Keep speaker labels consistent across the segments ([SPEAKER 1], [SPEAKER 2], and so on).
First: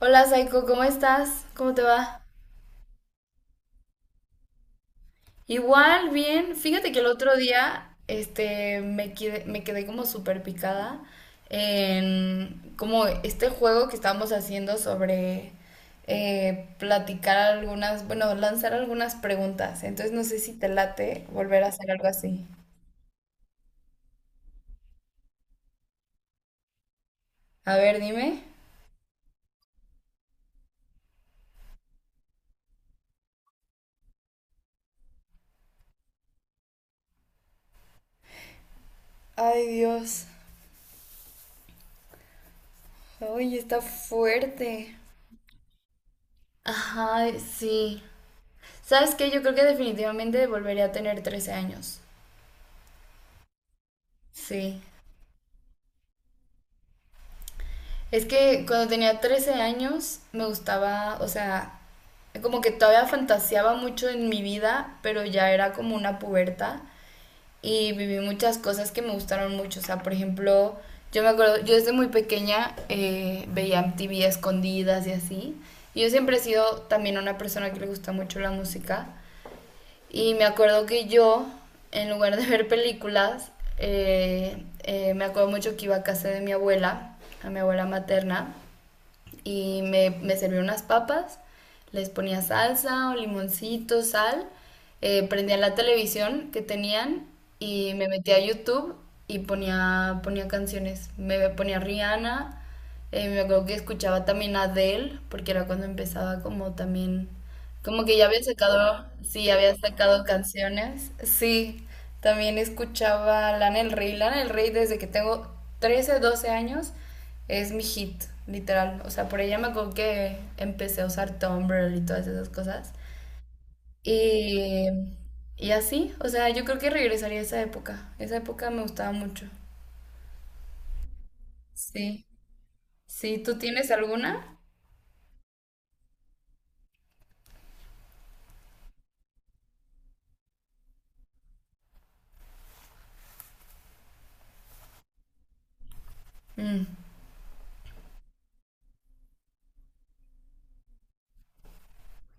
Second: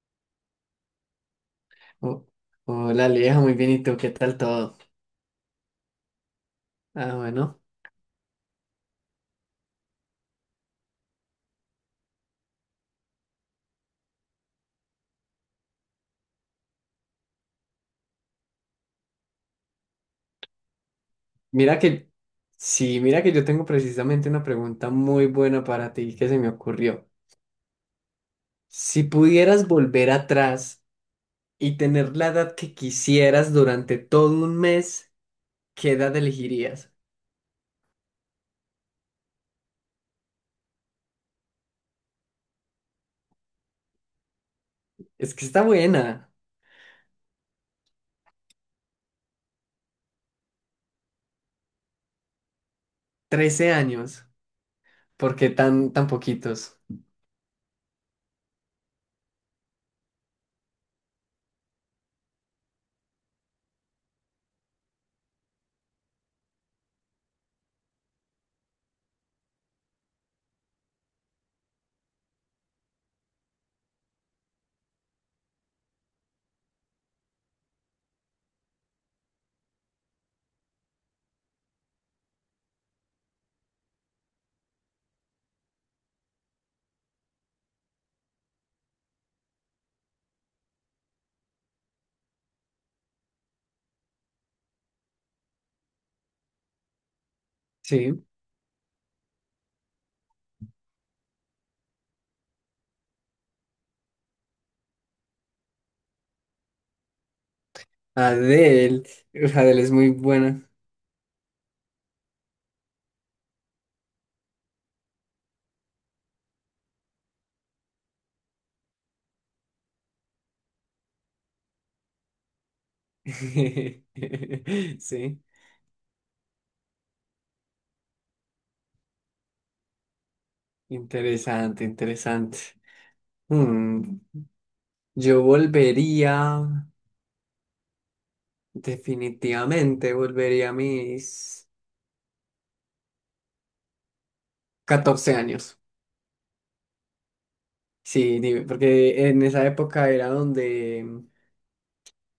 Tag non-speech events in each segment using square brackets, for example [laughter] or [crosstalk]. [SPEAKER 1] Hola Saiko, ¿cómo estás? ¿Cómo te va?
[SPEAKER 2] Oh, hola, Aleja, muy bien, ¿y tú qué tal todo?
[SPEAKER 1] Igual, bien. Fíjate que el
[SPEAKER 2] Ah,
[SPEAKER 1] otro
[SPEAKER 2] bueno,
[SPEAKER 1] día, me quedé como súper picada en como este juego que estábamos haciendo sobre platicar algunas, bueno, lanzar algunas preguntas. Entonces no sé si te late volver a
[SPEAKER 2] mira
[SPEAKER 1] hacer algo
[SPEAKER 2] que,
[SPEAKER 1] así.
[SPEAKER 2] sí, mira que yo tengo precisamente una pregunta muy buena para ti que se me ocurrió.
[SPEAKER 1] A ver, dime.
[SPEAKER 2] Si pudieras volver atrás y tener la edad que quisieras durante todo un mes, ¿qué edad elegirías?
[SPEAKER 1] Ay, Dios. Ay, está fuerte.
[SPEAKER 2] Es que está buena.
[SPEAKER 1] Ajá, sí. ¿Sabes qué? Yo creo que definitivamente volvería a tener 13 años.
[SPEAKER 2] 13 años.
[SPEAKER 1] Sí.
[SPEAKER 2] ¿Por qué tan, tan poquitos?
[SPEAKER 1] Es que cuando tenía 13 años me gustaba, o sea, como que todavía fantaseaba mucho en mi vida, pero ya era como una puberta y viví muchas cosas que me gustaron mucho. O sea, por ejemplo, yo me acuerdo, yo desde muy pequeña veía MTV a escondidas y así. Y yo siempre he sido también una persona que le gusta mucho la música. Y me acuerdo que yo, en lugar de ver películas, me acuerdo mucho que iba a casa de mi abuela, a mi abuela materna, y me servía unas papas, les ponía salsa o limoncito, sal, prendía la televisión que tenían y me
[SPEAKER 2] Sí,
[SPEAKER 1] metía a YouTube y ponía canciones. Me ponía Rihanna, me acuerdo que escuchaba también a Adele, porque era cuando empezaba como también, como que ya había
[SPEAKER 2] Adele,
[SPEAKER 1] sacado, sí,
[SPEAKER 2] uf,
[SPEAKER 1] había
[SPEAKER 2] Adele es muy
[SPEAKER 1] sacado
[SPEAKER 2] buena.
[SPEAKER 1] canciones. Sí, también escuchaba Lana del Rey desde que tengo 13 12 años es mi hit, literal. O sea, por ella me acuerdo que empecé a usar Tumblr y todas esas cosas.
[SPEAKER 2] [laughs]
[SPEAKER 1] Y,
[SPEAKER 2] Sí,
[SPEAKER 1] y así, o sea, yo creo que regresaría a esa época. Esa época me gustaba mucho.
[SPEAKER 2] interesante,
[SPEAKER 1] Sí.
[SPEAKER 2] interesante.
[SPEAKER 1] Sí, ¿tú tienes
[SPEAKER 2] Mm,
[SPEAKER 1] alguna?
[SPEAKER 2] yo volvería, definitivamente volvería a mis 14 años.
[SPEAKER 1] Mm,
[SPEAKER 2] Sí, porque en esa época era donde,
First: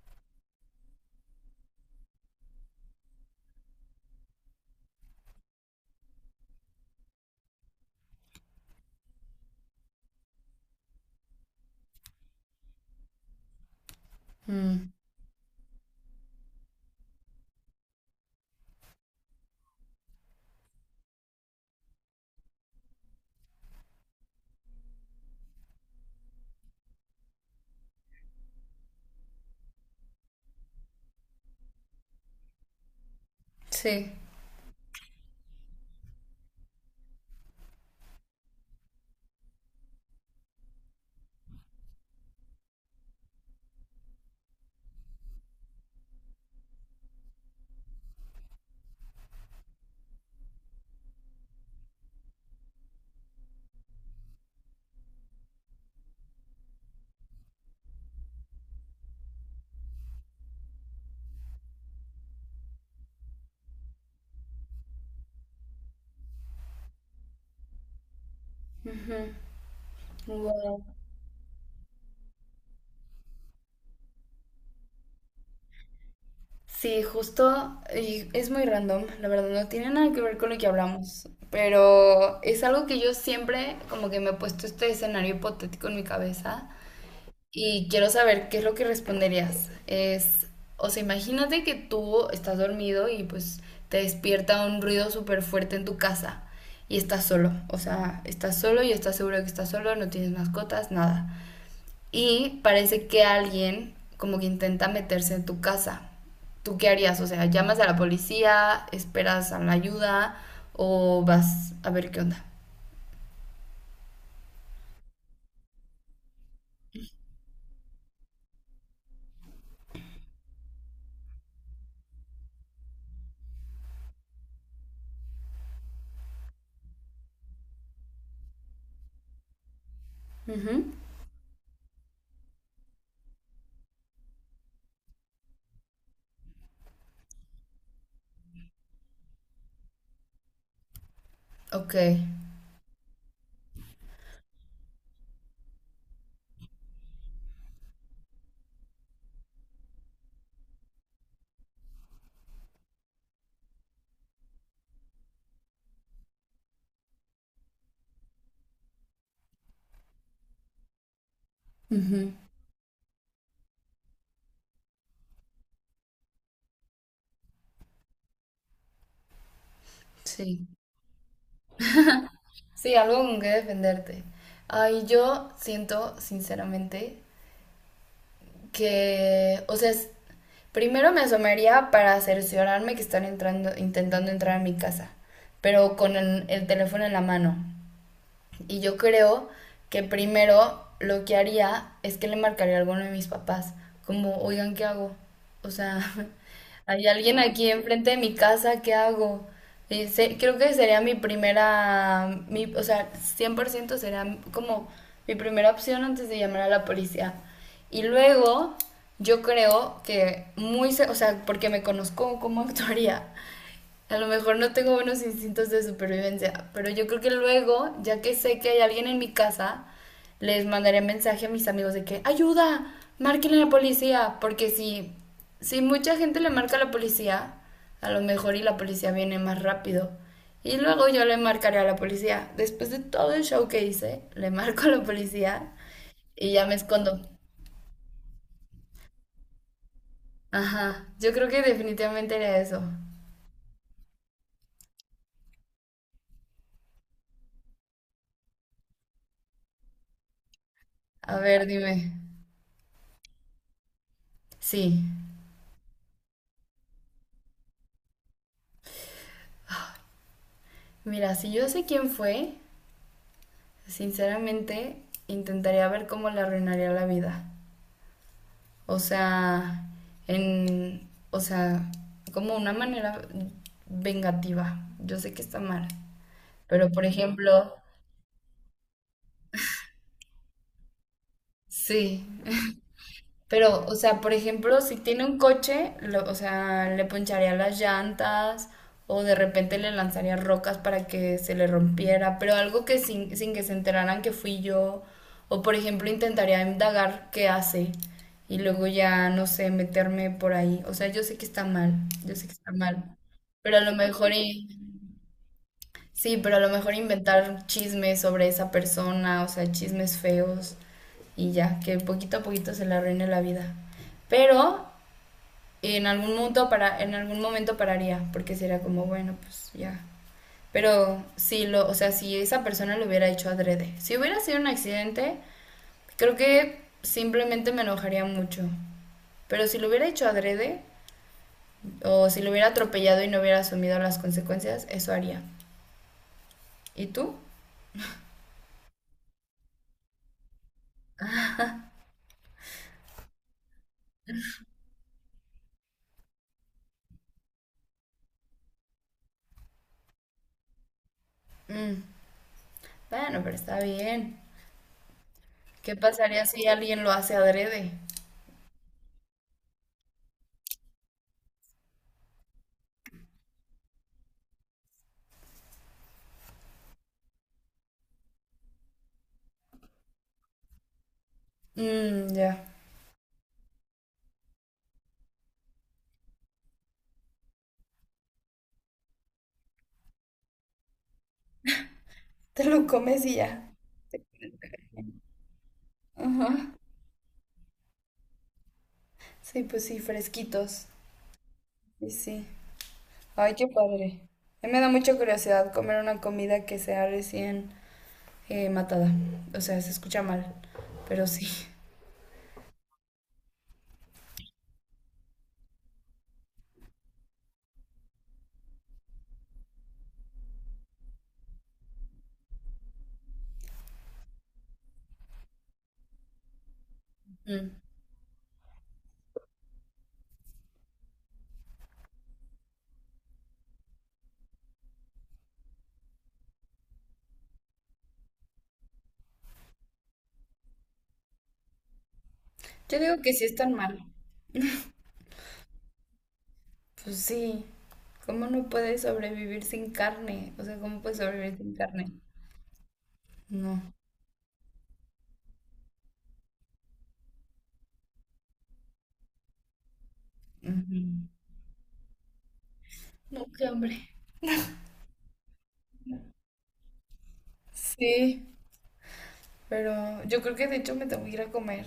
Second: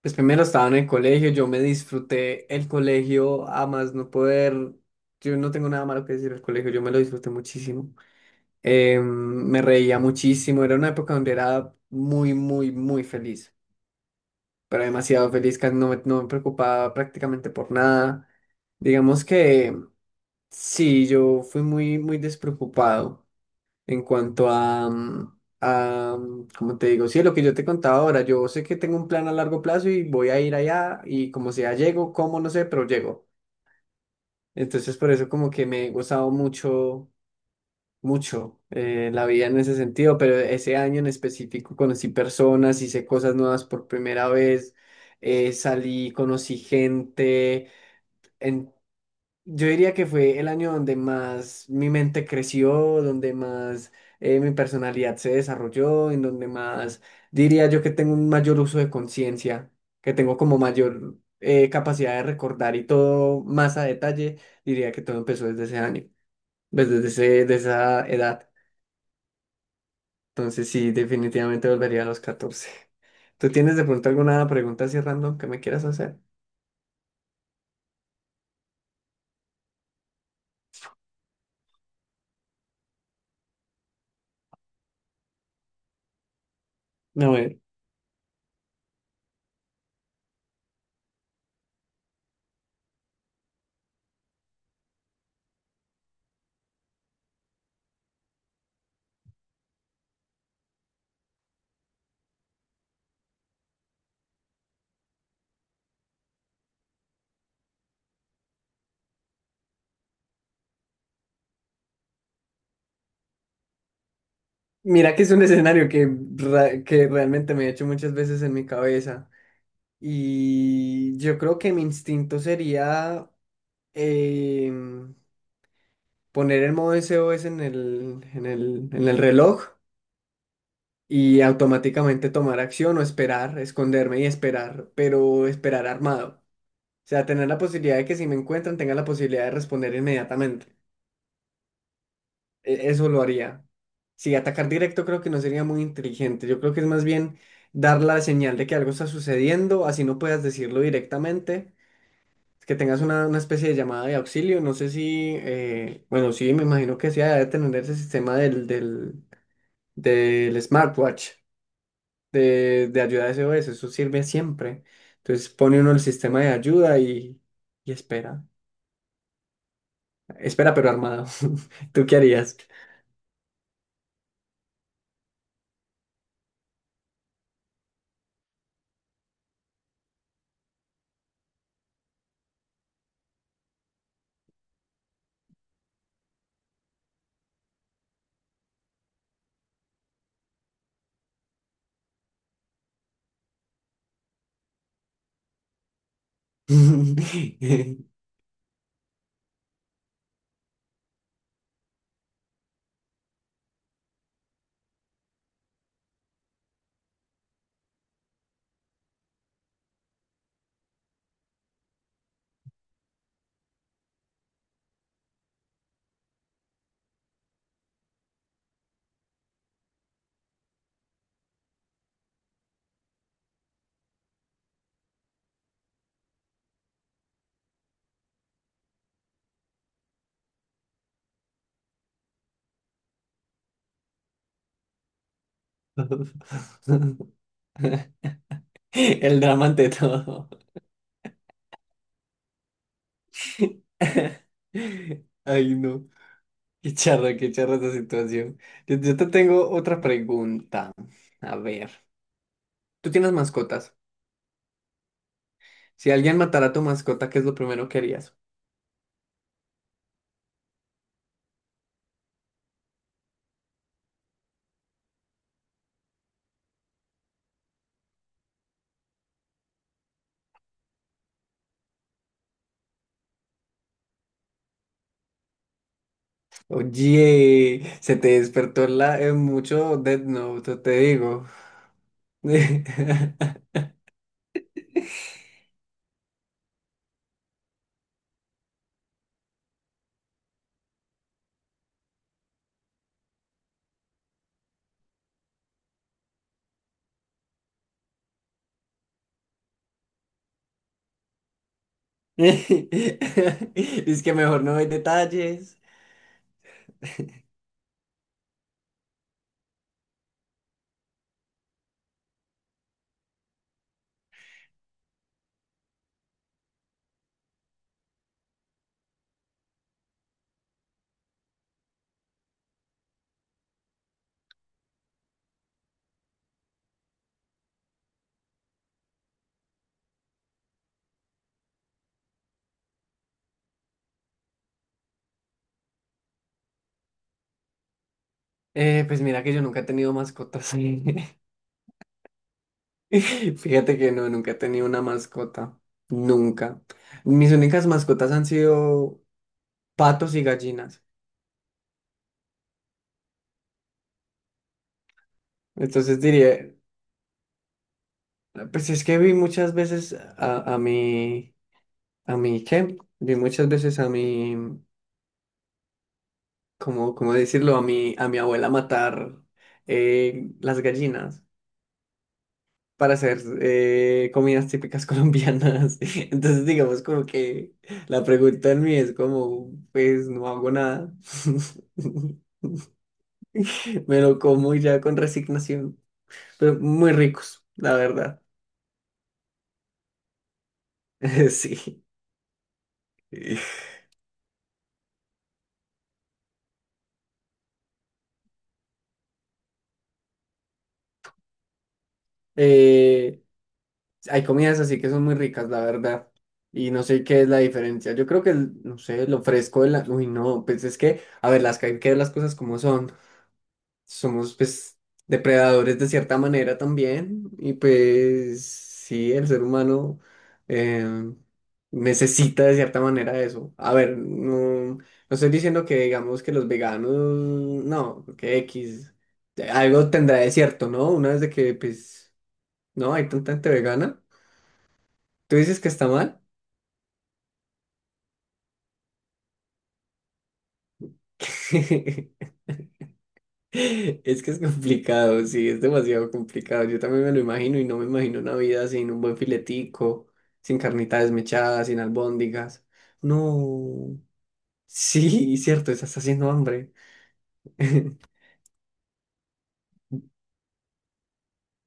[SPEAKER 2] pues primero estaba en el colegio, yo me disfruté el colegio a más no poder, yo no tengo nada malo que decir del colegio, yo me lo disfruté muchísimo. Em, Me reía muchísimo, era una época donde era muy, muy, muy feliz, pero
[SPEAKER 1] mm,
[SPEAKER 2] demasiado feliz, casi no me preocupaba prácticamente por nada. Digamos que... Sí, yo fui muy, muy despreocupado en cuanto a, a, como te digo, sí, lo que yo te contaba ahora, yo sé que tengo un plan a largo plazo y voy a ir allá y como sea, llego, como no sé, pero llego.
[SPEAKER 1] sí.
[SPEAKER 2] Entonces, por eso como que me he gozado mucho, mucho la vida en ese sentido, pero ese año en específico conocí personas, hice cosas nuevas por primera vez, salí, conocí gente. Yo diría que fue el año donde más mi mente creció, donde más mi personalidad se desarrolló, en donde más diría yo que tengo un mayor uso de conciencia, que tengo como mayor capacidad de recordar y todo más a detalle. Diría que todo empezó desde ese año, pues, de esa edad.
[SPEAKER 1] Ujú.
[SPEAKER 2] Entonces
[SPEAKER 1] Wow.
[SPEAKER 2] sí, definitivamente volvería a los 14. ¿Tú tienes de pronto alguna pregunta así random que me quieras hacer?
[SPEAKER 1] Sí, justo, y es muy random, la verdad, no tiene nada que ver con lo que hablamos, pero es algo que yo siempre como que me he puesto este escenario hipotético en mi cabeza.
[SPEAKER 2] A ver.
[SPEAKER 1] Y quiero saber qué es lo que responderías. O sea, imagínate que tú estás dormido y pues te despierta un ruido súper fuerte en tu casa y estás solo. O sea, estás solo y estás seguro que estás solo, no tienes mascotas, nada. Y parece que alguien como que intenta meterse en tu casa. ¿Tú qué harías? O sea, ¿llamas a la policía, esperas a la ayuda o vas a ver qué onda?
[SPEAKER 2] Mira que es un escenario que, que realmente me he hecho muchas veces en mi cabeza, y yo creo que mi instinto sería em, poner el modo SOS en en el reloj,
[SPEAKER 1] Ujú.
[SPEAKER 2] y automáticamente tomar acción o esperar, esconderme y esperar, pero esperar armado. O sea, tener la posibilidad de que si me encuentran tenga la posibilidad de responder inmediatamente.
[SPEAKER 1] Ok,
[SPEAKER 2] Eso lo haría. Sí, atacar directo creo que no sería muy inteligente. Yo creo que es más bien dar la señal de que algo está sucediendo, así no puedas decirlo directamente, que tengas una especie de llamada de auxilio. No sé si, bueno, sí, me imagino que sí, debe tener ese sistema del smartwatch
[SPEAKER 1] ujú.
[SPEAKER 2] de ayuda S O S. Eso sirve siempre. Entonces pone uno el sistema de ayuda y espera.
[SPEAKER 1] Sí.
[SPEAKER 2] Espera, pero armado. [laughs] ¿Tú qué harías?
[SPEAKER 1] Sí, algo con que defenderte. Ay, yo siento, sinceramente, que, o sea, primero me asomaría para cerciorarme que están entrando, intentando entrar a mi casa, pero con el teléfono en la mano. Y yo creo que primero lo que haría es que le marcaría a alguno de mis papás, como, oigan, ¿qué hago? O sea, [laughs] hay alguien aquí
[SPEAKER 2] [laughs]
[SPEAKER 1] enfrente de mi casa, ¿qué hago? Y creo que sería mi primera, mi, o sea, 100% sería como mi primera opción antes de llamar a la policía. Y luego, yo creo que o sea, porque me conozco cómo actuaría, a lo mejor no tengo buenos instintos de supervivencia, pero yo creo que luego, ya que sé que hay alguien en mi casa, les mandaré mensaje a mis amigos de que, ayuda, márquenle a la policía, porque si mucha gente le marca a la policía, a lo mejor y la policía viene más rápido. Y luego yo le marcaré a la policía. Después de todo el show que hice, le marco a la policía y ya me escondo.
[SPEAKER 2] [laughs] El drama ante todo.
[SPEAKER 1] Ajá, yo creo que definitivamente era eso.
[SPEAKER 2] [laughs] Ay, no. Qué charra esta situación. Yo te tengo otra pregunta.
[SPEAKER 1] A
[SPEAKER 2] A
[SPEAKER 1] ver,
[SPEAKER 2] ver,
[SPEAKER 1] dime.
[SPEAKER 2] ¿tú tienes mascotas?
[SPEAKER 1] Sí.
[SPEAKER 2] Si alguien matara a tu mascota, ¿qué es lo primero que harías?
[SPEAKER 1] Mira, si yo sé quién fue, sinceramente intentaría ver cómo le arruinaría la vida. O sea, o sea, como una manera vengativa. Yo sé que está mal, pero por ejemplo,
[SPEAKER 2] Oye, se te despertó la, mucho Death Note, te digo.
[SPEAKER 1] sí,
[SPEAKER 2] [laughs]
[SPEAKER 1] pero, o sea, por ejemplo, si tiene un coche, o sea, le poncharía las llantas o de repente le lanzaría rocas para que se le rompiera, pero algo que sin que se enteraran que fui yo. O, por ejemplo, intentaría indagar qué hace y luego ya, no sé, meterme por ahí. O sea, yo sé que está mal, yo sé que está mal, pero a lo
[SPEAKER 2] Es
[SPEAKER 1] mejor.
[SPEAKER 2] que mejor no hay detalles.
[SPEAKER 1] Sí, pero a lo mejor inventar chismes sobre esa persona, o sea, chismes feos y ya, que poquito a poquito se le arruine la vida. Pero en algún momento en algún momento pararía, porque sería como, bueno, pues ya. Pero o sea, si esa persona lo hubiera hecho adrede, si hubiera sido un accidente, creo que simplemente me enojaría mucho. Pero si lo hubiera hecho adrede, o si lo hubiera atropellado y no hubiera asumido las consecuencias, eso haría. ¿Y tú?
[SPEAKER 2] Pues mira que yo nunca he tenido mascotas. [laughs] [laughs] Fíjate que no, nunca he tenido una mascota. Nunca. Mis únicas mascotas han sido patos y gallinas.
[SPEAKER 1] Mm. Bueno, pero está bien. ¿Qué
[SPEAKER 2] Entonces
[SPEAKER 1] pasaría si
[SPEAKER 2] diría,
[SPEAKER 1] alguien lo hace adrede?
[SPEAKER 2] pues es que vi muchas veces a mi, ¿qué? Vi muchas veces a mi, ¿cómo, cómo decirlo? A mi abuela matar las gallinas
[SPEAKER 1] Mmm, ya.
[SPEAKER 2] para hacer comidas típicas [laughs] colombianas. Entonces digamos como que la pregunta en mí es como, pues no hago nada. [laughs]
[SPEAKER 1] Te lo comes y ya.
[SPEAKER 2] [laughs] Me lo como ya con resignación.
[SPEAKER 1] Ajá.
[SPEAKER 2] Pero muy ricos, la verdad.
[SPEAKER 1] Sí, pues sí, fresquitos.
[SPEAKER 2] [laughs] Sí.
[SPEAKER 1] Sí, sí. Ay, qué padre. A mí me da mucha curiosidad comer una comida que sea recién matada. O sea, se escucha mal, pero sí.
[SPEAKER 2] Eh, hay comidas así que son muy ricas, la verdad. Y no sé qué es la diferencia. Yo creo que, no sé, lo fresco de la... Uy, no, pues es que, a ver, las que hay que ver las cosas como son. Somos pues depredadores de cierta manera también
[SPEAKER 1] Mm.
[SPEAKER 2] y pues sí, el ser humano eh, necesita de cierta manera eso. A ver, no estoy diciendo que digamos que los veganos, no, que X, algo tendrá de cierto, ¿no? Una vez de que pues
[SPEAKER 1] Yo
[SPEAKER 2] no
[SPEAKER 1] digo
[SPEAKER 2] hay
[SPEAKER 1] que sí
[SPEAKER 2] tanta gente
[SPEAKER 1] están mal.
[SPEAKER 2] vegana, tú dices que está mal.
[SPEAKER 1] Pues sí. ¿Cómo no puedes sobrevivir sin carne? O sea, ¿cómo puedes sobrevivir sin carne?
[SPEAKER 2] [laughs]
[SPEAKER 1] No.
[SPEAKER 2] Es que es complicado, sí, es demasiado complicado. Yo también me lo imagino y no me imagino una vida sin un buen filetico, sin
[SPEAKER 1] Ujú.
[SPEAKER 2] carnita desmechada, sin albóndigas.
[SPEAKER 1] No, qué hambre.
[SPEAKER 2] No. Sí, cierto, estás haciendo hambre.
[SPEAKER 1] Sí. Pero yo creo que de hecho me tengo que ir a comer,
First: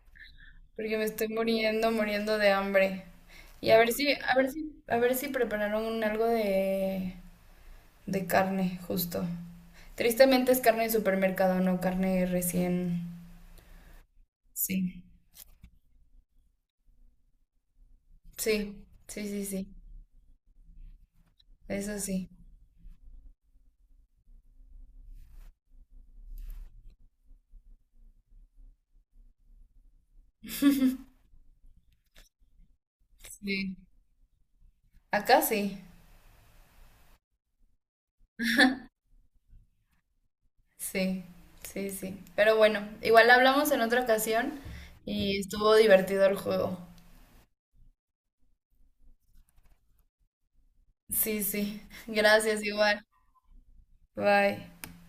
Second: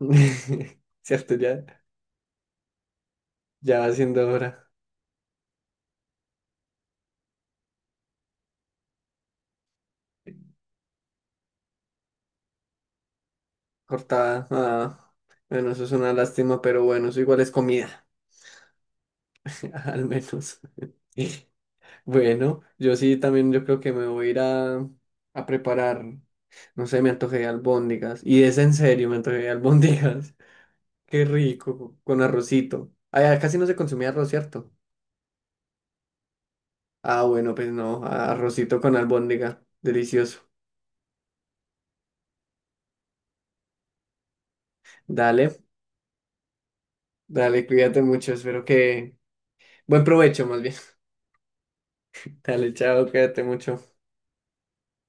[SPEAKER 2] [laughs]
[SPEAKER 1] porque me estoy
[SPEAKER 2] Cierto, ya,
[SPEAKER 1] muriendo, muriendo de hambre. Y a
[SPEAKER 2] ya
[SPEAKER 1] ver
[SPEAKER 2] va
[SPEAKER 1] si,
[SPEAKER 2] siendo
[SPEAKER 1] a ver
[SPEAKER 2] hora.
[SPEAKER 1] si, a ver si prepararon un algo de, carne, justo. Tristemente es carne de supermercado, no carne recién.
[SPEAKER 2] Cortada.
[SPEAKER 1] Sí.
[SPEAKER 2] Ah, bueno, eso es una lástima, pero bueno, eso igual es comida,
[SPEAKER 1] Sí, sí, sí, sí.
[SPEAKER 2] [laughs] al menos. [laughs]
[SPEAKER 1] Eso sí.
[SPEAKER 2] Bueno, yo sí también yo creo que me voy a ir a preparar. No sé, me antojé de albóndigas. Y es en serio, me antojé de albóndigas. [laughs] Qué rico, con arrocito. Allá casi no
[SPEAKER 1] Sí.
[SPEAKER 2] se consumía arroz, ¿cierto?
[SPEAKER 1] Acá sí.
[SPEAKER 2] Ah, bueno, pues no, arrocito con albóndiga. Delicioso.
[SPEAKER 1] Sí, sí, sí. Pero bueno, igual hablamos en otra ocasión y
[SPEAKER 2] Dale,
[SPEAKER 1] estuvo divertido el juego.
[SPEAKER 2] dale, cuídate mucho. Espero que... Buen provecho, más bien.
[SPEAKER 1] Sí, sí.
[SPEAKER 2] [laughs]
[SPEAKER 1] Gracias,
[SPEAKER 2] Dale,
[SPEAKER 1] igual.
[SPEAKER 2] chao, cuídate mucho.
[SPEAKER 1] Bye.